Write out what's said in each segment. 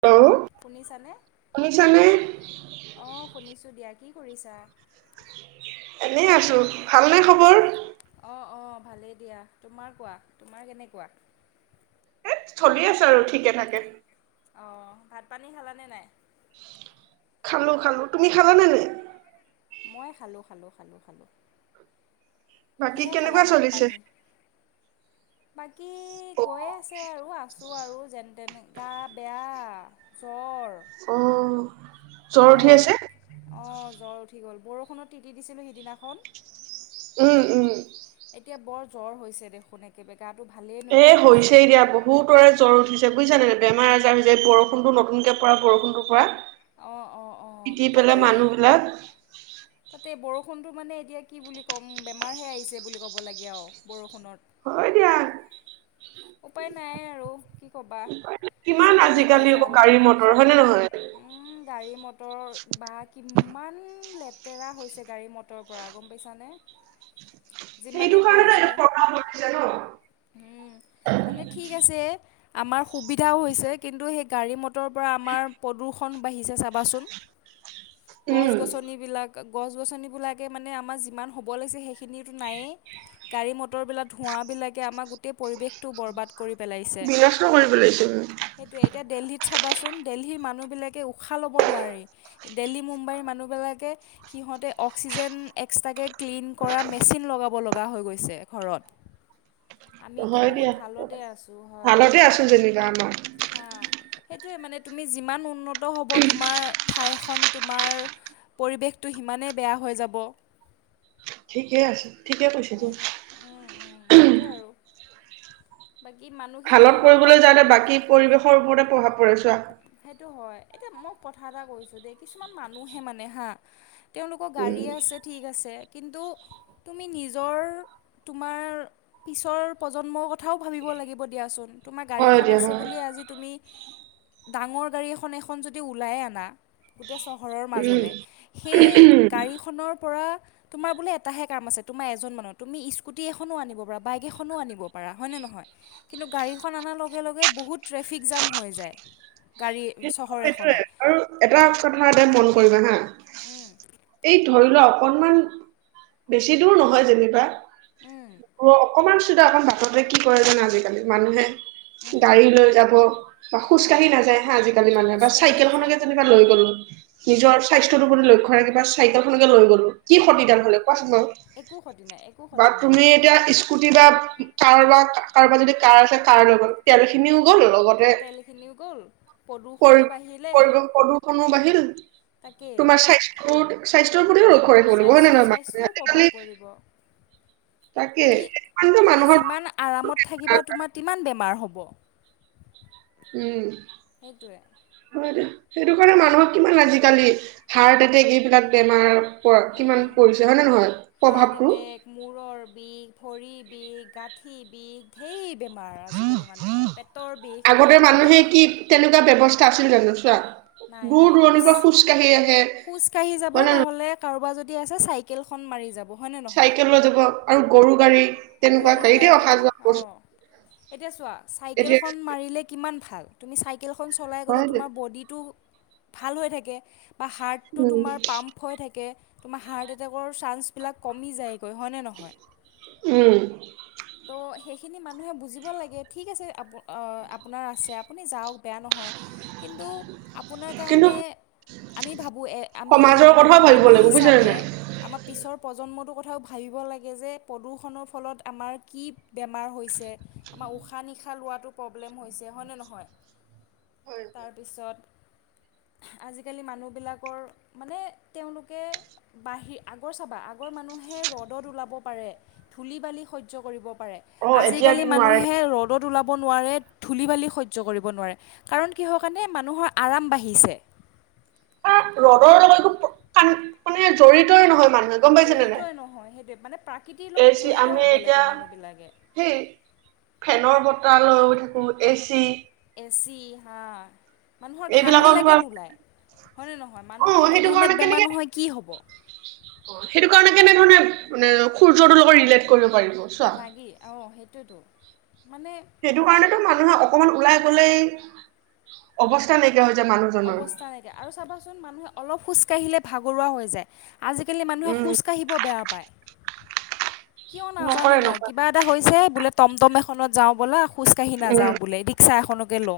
Hello শুনিছানে? শুনিছানে অঁ শুনিছোঁ দিয়া কি কৰিছা এনেই আছো ভালনে খবৰ অঁ অঁ ভালেই দিয়া তোমাৰ কোৱা তোমাৰ কেনেকুৱা এ চলি আছ আৰু ঠিকে থাকে অঁ ভাত পানী খালানে নাই খালো খালো তুমি খালা নে নে মই খালোঁ খালোঁ খালোঁ খালোঁ বাকী কিহে খালা কেনেকুৱা ভাত চলিছে পানী? বাকী গৈয়ে আছে আৰু আছোঁ আৰু যেনে তেনে গা বেয়া জ্বৰ অ জ্বৰ উঠি বৰ আছে? এক অ জ্বৰ উঠি গ'ল বৰষুণত তিতি দিছিলোঁ সিদিনাখন উম উম এতিয়া বৰ জ্বৰ হৈছে দেখোন একেব এ হৈছে এতিয়য়া বহুতৰে জ্বৰ উঠিছে বুজিছানে নাই বেমাৰ আজাৰ হৈ যায় এই বৰষুণটো নতুনকৈ পৰা বৰষুণৰ পৰা অ অ অ তিতি পেলাই তাতে মানুহ বিলাক তাতে বৰষুণ বৰষুণটো মানে এতিয়া কি বুলি ক'ম বেমাৰহে আহিছে বুলি ক'ব লাগে আৰু বৰষুণত হয় দিয়া উপায় নাই আৰু কি ক'বা কিমান চবতে আজিকালি আকৌ ভেজাল গাড়ী মটৰ শাক হয় নে নহয়? গাড়ী ম মটৰ বা কিমান লেতেৰা হৈছে গাড়ী মটৰৰ পৰা গম পাইছানে সেইটো যিমানে কাৰণে কয় ন যে এটো প় হৈ জান মানে ঠিক আছে আমাৰ সুবিধাও হৈছে কিন্তু সেই গড়ী ম পৰা আমাৰ প্ৰদূষণ বাঢিছে চ বাচোন গছ উম গছনিবিলাকে মানে আমাৰ যিমান হ'ব লাগিছে সেইখিনিয়োটো নাইয়ে গাড়ী ম তৰবিলাক ধোঁৱাবিলাকে আমাৰ পৰিৱেশ বৰবাদ কৰি পেলাইছে বিনষ্ট কৰি পেলাইছে উম সেইটো এতিয়া দেলহিত চ কোৱাচোন দেলহীৰ মানুহবিলাকে উশাহ ল'ব নোৱাৰি। দেলহী মুম্বাইৰ মানুহবিলাকে সিহঁতে অক্সিজেন এক্সট্ৰাকৈ ক্লিন কৰা মেচিন লগাব লগা হৈ গৈছে ঘৰত। তো হয় বহুত দিয়া ভালতে আছো হয়। ভালতে আছো যেনিবা আমাৰ হা। সেইটোৱে মানে তুমি যিমান উন্নত হ'ব তোমাৰ ঠাই এখন তোমাৰ পৰিৱেশটো সিমানেই বেয়া হৈ যাব। ঠিকে আছে। ঠিকে কৈছে দে সেই উম উম সেইটোৱে আৰু। বাকী মানুহখিনিয়ে ভালত আমাৰ কৰিবলৈ যাওঁতে বাকী পৰিবেশৰ ওপৰতে প্ৰভাৱ পৰে চোৱা সেটো হয়। এতিয়া মই কথা এটা কৈছোঁ দেই কিছুমান মানুহে মানে হা তেওঁলোকৰ উম গাড়ীয়ে আছে, ঠিক আছে। কিন্তু তুমি নিজৰ তোমাৰ পিছৰ প্ৰজন্মৰ কথ থাও ভাবিব লাগিব দিয়াচোন তোমাৰ হয় গাড়ীখন দিয়া আছে হয় বুলি আজি তুমি ডাঙৰ গাড়ী এখন এখন যদি ওলাই আনা। তে চহৰৰ উম মাজলে সে গাড়ীখনৰ পৰা তোমাৰ বোলে এটাহে কাম আছে তোমাৰ এজন মানুহ তুমি স্কুটি এখনো আনিব পাৰা বাইক এখনো আনিব পাৰা হয়নে নহয় কিন্তু গাড়ীখন অনাৰ লগে লগে বহুত ট্ৰেফিক জাম হৈ যায় গাড়ী সেই চহৰ এখনত সেইটোয়ে আৰু এটা কথা দেন মন কৰিবা হা এই ধৰি লোৱা অকণমান বেছি দূৰ নহয় যেনিবা [unintelligible] অকণমান চুধা অকণ বাটতে কি কৰে যানা আজিকালি মানুহে গাড়ী লৈ যাব বা উম, খোজকাঢ়ি নাযায় আজিকালি মানে বা খোজকাঢ়ি চাইকেল নাযায় খনেকে যেনিবা লৈ গ'লো উম, নিজৰ স্বাস্থ্যটো প্ৰতি লক্ষ্য ৰাখিবা চাইকেলখনকে লৈ গ'লো কি খতিদাল উম, হলে কোৱাচোন বাও একো ক্ষতি নাই একো বা ক্ষতি নাই তুমি এতিয়া স্কুটি বা কাৰ বাক কাৰোবাৰ যদি কাৰ আছে কাৰ লৈ গ'ল তেলখিনিও গ'ল তেলখিনিও গ'ল প্ৰদূষণো প্ৰ বাঢ়িলে প্ৰদূ প্ৰদূষনো বাঢ়িল তোমাৰ স্বাস্থ্যত স্বাস্থ্য টোৰো স্ব স্বাস্থ্যও প্ৰভাৱ পৰিব। তাকে তুমি মানুহৰ যিমান আৰামত থাকিবা তোমাৰ টিমান বেমাৰ হব। ব' উম সেইটোৱে। হয় সেইটো কাৰণে মানুহক কিমান আজিকালি হাৰ্ট এটেক এইবিলাক বেমাৰ কিমান উম পৰিছে হয় নে নহয় হাৰ্ট প্ৰভাৱটো এটেক, মূৰৰ বিষ, ভৰি বিষ, গাত পৃথিৱী ধেইৱ বেমাৰ আজি কালি মানুহৰ পেটৰ বিষ আমা চিগ নছা নাই নাই খোজ হয় খোজ কঢ়ি যাব নে নহয় নহলে কাৰোবাৰ যদি আছে চাইক কেলখন মাৰি যাব। হয়নে নহয় চাইকেল লৈ যাব আৰু গৰু গাড়ী। তেনেকুৱা গৰু গাড়ীতে গাড়ী অহা যোৱা বস্তু অ' এতিয়া চোৱা এতিয়া চাইকেলখন মাৰিলে কিমান ভাল তুমি চাই কেলখন চলাই গ'লে হয় দে। তোমাৰ বডিটো ভাল হৈ থাকে। বা হাৰ্টটো উম তোমাৰ পাম্প হৈ থাকে। তোমাৰ হাৰ্ট এটেকৰ চান্সবিলাক কমি যায়। কৈ হয় নে নহয়? উম ত' সেইখিনি মানুহে বুজিব লাগে ঠিক আছে আ অ' আপোনাৰ আছে আপুনি যওক বেয়া নহয়। কিন্তু আপোনাৰ কিন্তু কাৰণে আমি ভাবোঁ এ- আমি সমাজৰ মানে কথাও ভাবিব মানু্হ লাগিব বুজিছা নে হিচাপে নাই আমাৰ পিছৰ প্ৰজন্মটো কথাও ভাবিব লাগে যে প্ৰদূষণৰ ফলত আমাৰ কি বেমাৰ হৈছে, আমাৰ উশাহ-নিশাহ লোৱাতো প্ৰব্লেম হৈছে, হয়নে নহয়? হয় হয় তাৰপিছত আজিকালি মানুহবিলাকৰ মানে তেওঁলোকে বাহিৰ- আগৰ চাবা, আগৰ মানুহে ৰ'দত ওলাব পাৰে, ধূলি-বালি স হ্য কৰিব পাৰে। অ এতিয়া আজিকালি কি নোৱাৰে মানুহে ৰ'দত ওলা ব নোৱাৰে, ধুলি-বালি সহ্য কৰিব নোৱাৰে। কাৰণ কিহৰ কাৰণে? মানুহৰ আৰাম বাঢ়িছে। ৰ'দৰ লগত একো কা- মানে জড়িতই নহয় মানুহ জড়িতই নহয়, সেইটোৱে। মানে প্ৰাকৃতিৰ এ লগত চি জড়িত আমি হব এতিয়া লাগে মানুহবিলাকে। তাহ লৈও থাকোঁ, এ চি। এ চি, হা। মানুহৰ এইবিলাকৰ পৰা ঘামবিলাকে নোলায়, হয়নে নহয়? মানুহৰ অ সেইটো কাৰণে মধুমেদ বেমাৰ কেনেকে নহয় কি হ'ব? অ' সেইটো কাৰণে কেনেধৰণে- মানে সূৰ্যটোৰ লগত ৰিলেট কৰিব পাৰি লাগি, অ' সেইটোৱেতো। মানে সেইটো কাৰণেটো মানুহে অকণমান ওলাই [unintelligible] অৱস্থা নাই অৱস্থা নাইকিয়া আৰু চাবাচোন মানুহে অলপ খোজকাঢ়িলে ভাগৰুৱা হৈ যায়। আজিকালি মানুহে উম, খোজ কাঢ়িব বেয়া পাই। কিয় নাজানো নকৰে মই নকৰে কিবা এটা হৈছে বোলে টমটমে খনত যাওঁ ব'লা। খোজকাঢ়ি উম, নাযাওঁ বুলি ৰিক্সাখনক গেল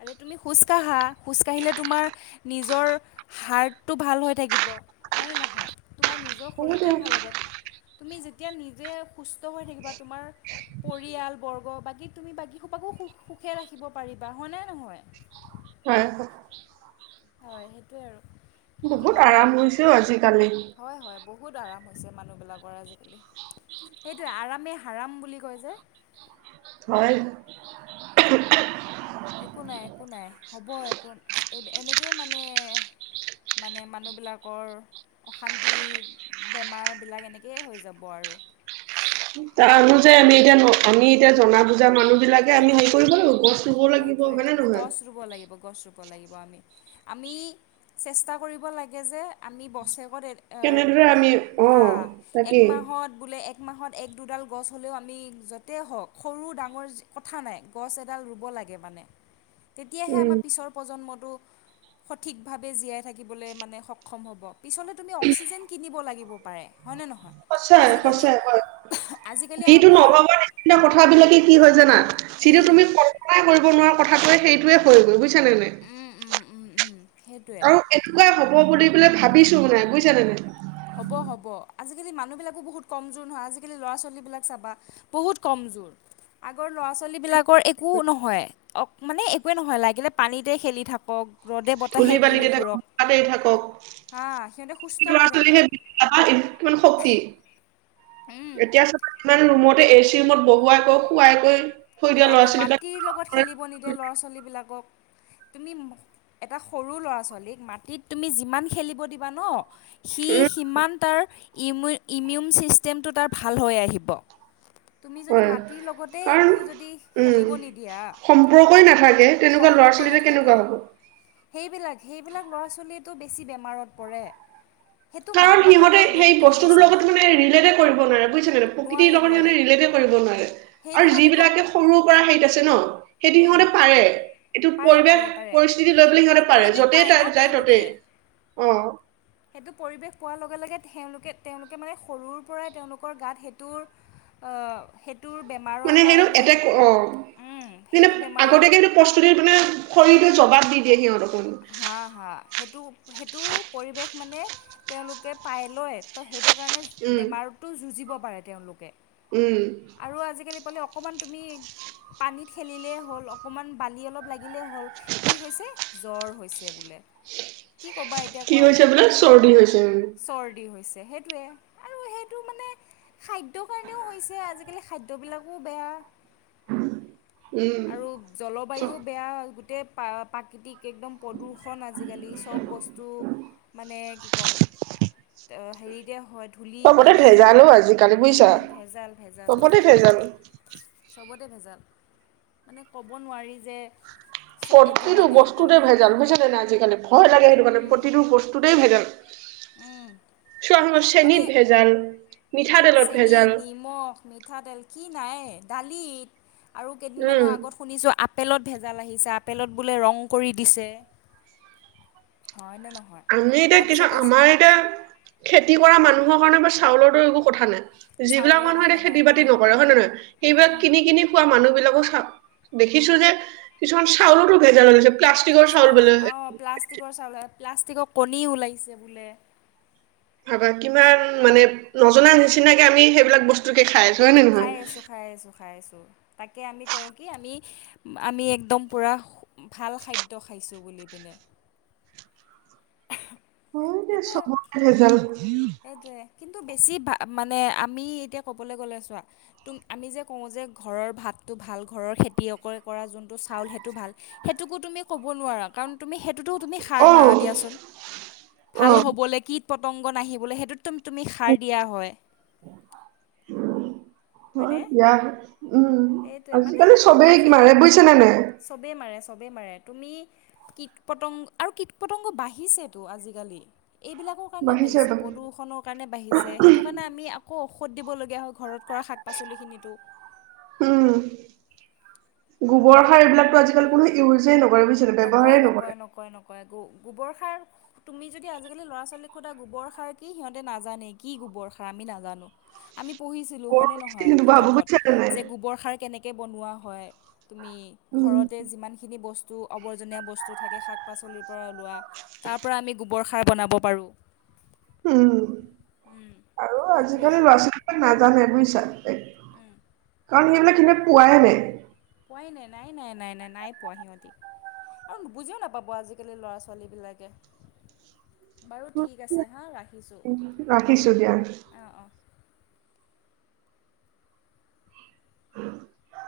আৰে তুমি খোজ কাঢ়া। খোজকাঢ়িলে তোমাৰ নিজৰ হাৰ্টটো ভাল হৈ থাকি ব হয় নে নহয়? তোমাৰ নিজৰ হ'ব দে শৰীৰটোৱে ভাল হ'ব তুমি যে এতিয়া নিজে সুস্থ হৈ থাকিবা তোমাৰ পৰিয়ালবৰ্গ বাকী তুমি বাকীসপাকো সুখ সুখে ৰাখিব পাৰিবা হয়নেই নহয়। হয় হয়। হয় সেইটোৱে আৰু। কিন্তু কি বহুত আৰাম ক'বা হৈ হৈছেও আজিকালি। হয় হয় বহুত আৰাম হৈছে মানুহবিলাকৰ আজিকালি। সেইটোৱেই, আৰামেই হাৰাম বুলি কয় যে। হয়। একো নাই, একো নাই। হ'ব একো- এনেকেই মানে- মানে মানুহবিলাকৰ অশান্তি, বেমাৰবিলাক এনেকেই হৈ যাব আৰু। তাৰো যে আমি এতিয়া ন- আমি এতিয়া জনা-বুজা মানুহ বিলাকে আমি হেৰি সেইটোৱে কৰিব লাগিব, গছ ৰুব লাগিব, এইটোৱে হয়নে নহয়? গছ ৰুব লাগিব গছ ৰুব লাগিব আমি। আমি চেষ্টা কৰিব লাগে যে আমি বছে ত- কেনেদৰে আমি অ' হা, এক তাকেই মাহত বুলে এক এক মাহত এক-দুডাল গছ হ'লেও আমি য'তে হওঁক সৰু-ডাঙৰ কথা নাই। গছ এডাল ৰুব লাগে মানে। তেতিয়াহে উম, আমাৰ পিছৰ প্ৰজন্মত ৰু সঠিকভাৱে জীয়াই থাকিবলৈ মানে সক্ষম হ'ব। পিছলে তুমি অক্সিজেন কিনিব লাগিব পাৰে, হয়নে ন সচাই - সচাই, হয়। আজিকালি যিটো আমাৰ নভবাৰ নিচিনা কথাবিলাকে কি হয় জানা? যিটো উম তুমি কল্পনাই কৰিব নোৱাৰা কথাটোৱে সেইটোয়ে হৈ গ'ল বুইছা নে নাই? উম উম উম উম সেইটোৱে আৰু এনেকুৱা হব বুলি বোলে ভাবিছোঁ মানে, বুইছা নে নাই? হ'ব - হ'ব। আজিকালি মানুহবিলাকো বহুত কমজোৰ নহয়। আজিকালি ল'ৰা-ছোৱালীবিলাক চাবা, বহুত কমজোৰ। আগৰ ল'ৰা-ছোৱালীবিলাকৰ একো নহয়। অ'- মানে একোৱেই নহয়, লাগিলে পানীতে খেলি থাকক। ৰ'দে বতাহে ধূলি ঘূৰি বালিতে থাকক ফুৰক কৰবাতেই থাকক হা সিহঁতে সুস্থ হৈ ল'ৰা ছোৱালী থাকে হে যি তাৰ পৰা কিমান শক্তি এতিয়া চব ইমান ৰুমত তে এ চি ৰুমত বহুৱাই গৈ খুৱাই গৈ- খুৱাব মাটিৰ লগত খেলিব নিদিয়ে ল'ৰা ছোৱালীবিলাকক। তুমি এটা সৰু ল'ৰা ছোৱালীক মাটিত তুমি যিমান খেলিব দিবা ন সি উম সিমান তাৰ ইমিউ ইমিউন ছিষ্টেমটো তাৰ ভাল হৈ আহিব। তুমি যদি হয় মাটিৰ লগতে কাৰণ কো যদি উম খেলিব নিদিয়া সম্পৰ্কই নাথাকে তেনেকুৱা ল'ৰা সম্পৰ্ক ছোৱালীৰে নাথাকে কেনেকুৱা হ'ব সেইবিলাক সেইবিলাক ল'ৰা ছোৱালী তো বেছি বেমাৰত পৰে। সেইটো মাক কাৰণ সিহতে বাপেকৰ দুখ সেই গম বস্তুটোৰ পাইছানে লগত মানে ৰিলেটে কৰিব নোৱাৰে বুজিছে নে প্ৰকৃতিৰ নোৱাৰে লগত সানে নোৱাৰে ৰিলেটে কৰিব নোৱাৰে। সেইটো আৰু কাৰণেতো যিবিলাকে সৰুৰ পৰা হেত আছে ন সেইটো উম, সিহতে পাৰে এইটো পাৰে পৰিৱেশ পাৰে পাৰে পৰিস্থিতি লৈ পেললে সেইটো সিহতে পাৰে পৰিৱেশ যতেই পায় ন তাক যায় তেওঁলোকে ততেই অহ। সেইটো পৰিৱেশ পোৱাৰ লগে - লগে তেওলোকে তেওলোকে মানে সৰুৰ পৰাই তেওলোকৰ গাত সেইটোৰ স তোৰ বেমাৰৰ কাৰণে কিন্তু সেইটো বেমাৰৰ আগতীয়াকে এইটো প্ৰস্তুতি মানে খৰি জবাব দি দিয়ে সিহতক হা - হা। সেইটো - সেইটো পৰিৱেশ মানে তেওঁলোকে পাই লয় তো সেইটো কাৰণে উম বেমাৰতো যুজিব। পাৰে তেওঁলোকে। উম। মানে অকমান কি পানী খেলিলে হল অকণমান পানী লাগিলেই হল। ইলে হ'ল কি হৈছে। জ্বৰ। হৈছে বোলে। কি ক'বা এতিয়া কি কোৱা হৈছে বোলে চৰ্দি হৈছে। চৰ্দি হৈছে সেইটোৱে আৰু সেইটো মানে খাদ্যৰ কাৰণেও হৈছে আজিকালি খাদ্যবিলাকো বেয়া। উম। আৰু জলবায়ু বেয়া গোটেই প্ৰাকৃতিক একদম প্ৰদূৰষণ আজিকালি চব বস্তু মানে কি ক'ম। হেৰিতে হয় ধূলি চবতে বালি ভেজালো আজিকালি বুজিছা ভেজাল - ভেজাল। চবতে ভেজাল চবতে ভেজাল মানে ক'ব নোৱাৰি যে। চ এইটো প্ৰতিটো মানে একদম বস্তুতে ভেজাল বুজছিনে নাই আজিকালি ভয় লাগে। সেইটো কাৰানে প্ৰতিটো বস্তুতেই ভেজাল। সশ মানে চেনিত ভেজাল মিঠাতেলত চেনি ভেজাল নিমখ মিঠাতেল কি নাই দালিত আৰু কেইদিনমানৰ উম আগত শুনিছোঁ আ আপেলত ভেজাল আহিছে আপেলত বোলে ৰং কৰি দিছে হয়নে নহয় আমি এতিয়া কিছু তাৰপিছত কৈছে আমাৰ এতিয়া খেতি কৰা মানুহ কাৰণে বা চাউলৰ একো কথা নাই যিবিলাক চাউলৰ মানুহ কথা এতিতে নাই খেতি বাতি উম নকৰে হয় নে নহয় উম সেইবিলাক উম কিনি কিনি খোৱা মানুহ বিলাকো চাওক দেখিছো যে কিছুমান চাউলতো ভেজাল হৈগৈছে চাউল অ প্লাষ্টিকৰ চাউল প্লাষ্টিকৰ কণী ওলাইছে বোলে বা কিমান মানে নজনা নিচিনাকে আমি সেইবিলাক বস্তু কে খাই আছো হয় নে নহয় খাই আছো খাই আছো খাই আছো তাকে আমি কওঁ কি আমি আমি একদম পূৰা ভাল খাদ্য খাইছোঁ বুলি পিনে হয়নে চবটে ভেজাল এইেইটোৱে কিন্তু বেছি মানে আমি এতিয়া ক'বলৈ গ'লে চোৱা তু আমি যে কওঁ যে ঘৰৰ ভাতটো ভাল ঘৰৰ খেতিয়কে কৰা যোনটো চাউল সেইটো ভাল সেইটোকো তুমি ক'ব নোৱাৰা কাৰণ তুমি অ অ স পটংগ নাহিব বোলে সেইটো ম তুমি সাৰ দিয়া হয় অ হয়নে ইয় উম সেইটোৱে মানে আজিকালি চবেই কি মাৰে বুজছে নে নাই চবে মাৰে তুমি কী পতংগ আৰু কীট পতংগ বাঢ়িছেতো আজিকালি এইবিলাকৰ কাৰণে বাঢ়িছে প্ৰদূষণৰ কাৰণে বাঢ়িছে সেইটো কাৰণে আমি আকৌ ঔষধ দিবলগীয়া হয় ঘৰত কৰা শাক পাচলিখিনিতো উম গোবৰ সাৰ এইবিলাকো আজিকাল কোনো ইউজে নহয় নকয় নকয় নকয় নকয়ৌ গোবৰ সাৰ তুমি যদি আজিকালি ল'ৰা ছোৱালীক সোধা গোবৰ সাৰ কি সিহঁতে নাজানে কি গোবৰ সাৰ আমি নাজানো আমি পঢ়িছিলোঁ হয়নে নহয় গৰু ধুৱাব কিতাপত বুজিছানে নাই যে গোবৰ সাৰ কেনেকৈ বনোৱা হয় তুমি উম ঘৰতে যিমানখিনি বস্তু টো অবৰ্জনিয়া বস্তু থাকে শক পাচলি পৰা উলোৱা তাৰ পৰা আমি গুব গোবৰ খাই বনাব পাৰোঁ উম। আৰু সেইটোৱে আজিকালি ল'ৰা ছোৱালীবিলাক নাজানে বুজিছা। [inaudible] উম। কাৰণ সেইবিলাক [unintelligible] পোৱাই নাই। পোৱাই নাই। নাই নাই নাই নাই, নাই পোৱা সিহঁতি। আৰু বুজিও নাপাব আজিকালি ল'ৰা ছোৱালী বিলাকে। বাৰু ঠিক আছে হাঁ ৰাখিছোঁ। ৰাখিছো দিয়া অঁ, অঁ। [unintelligible]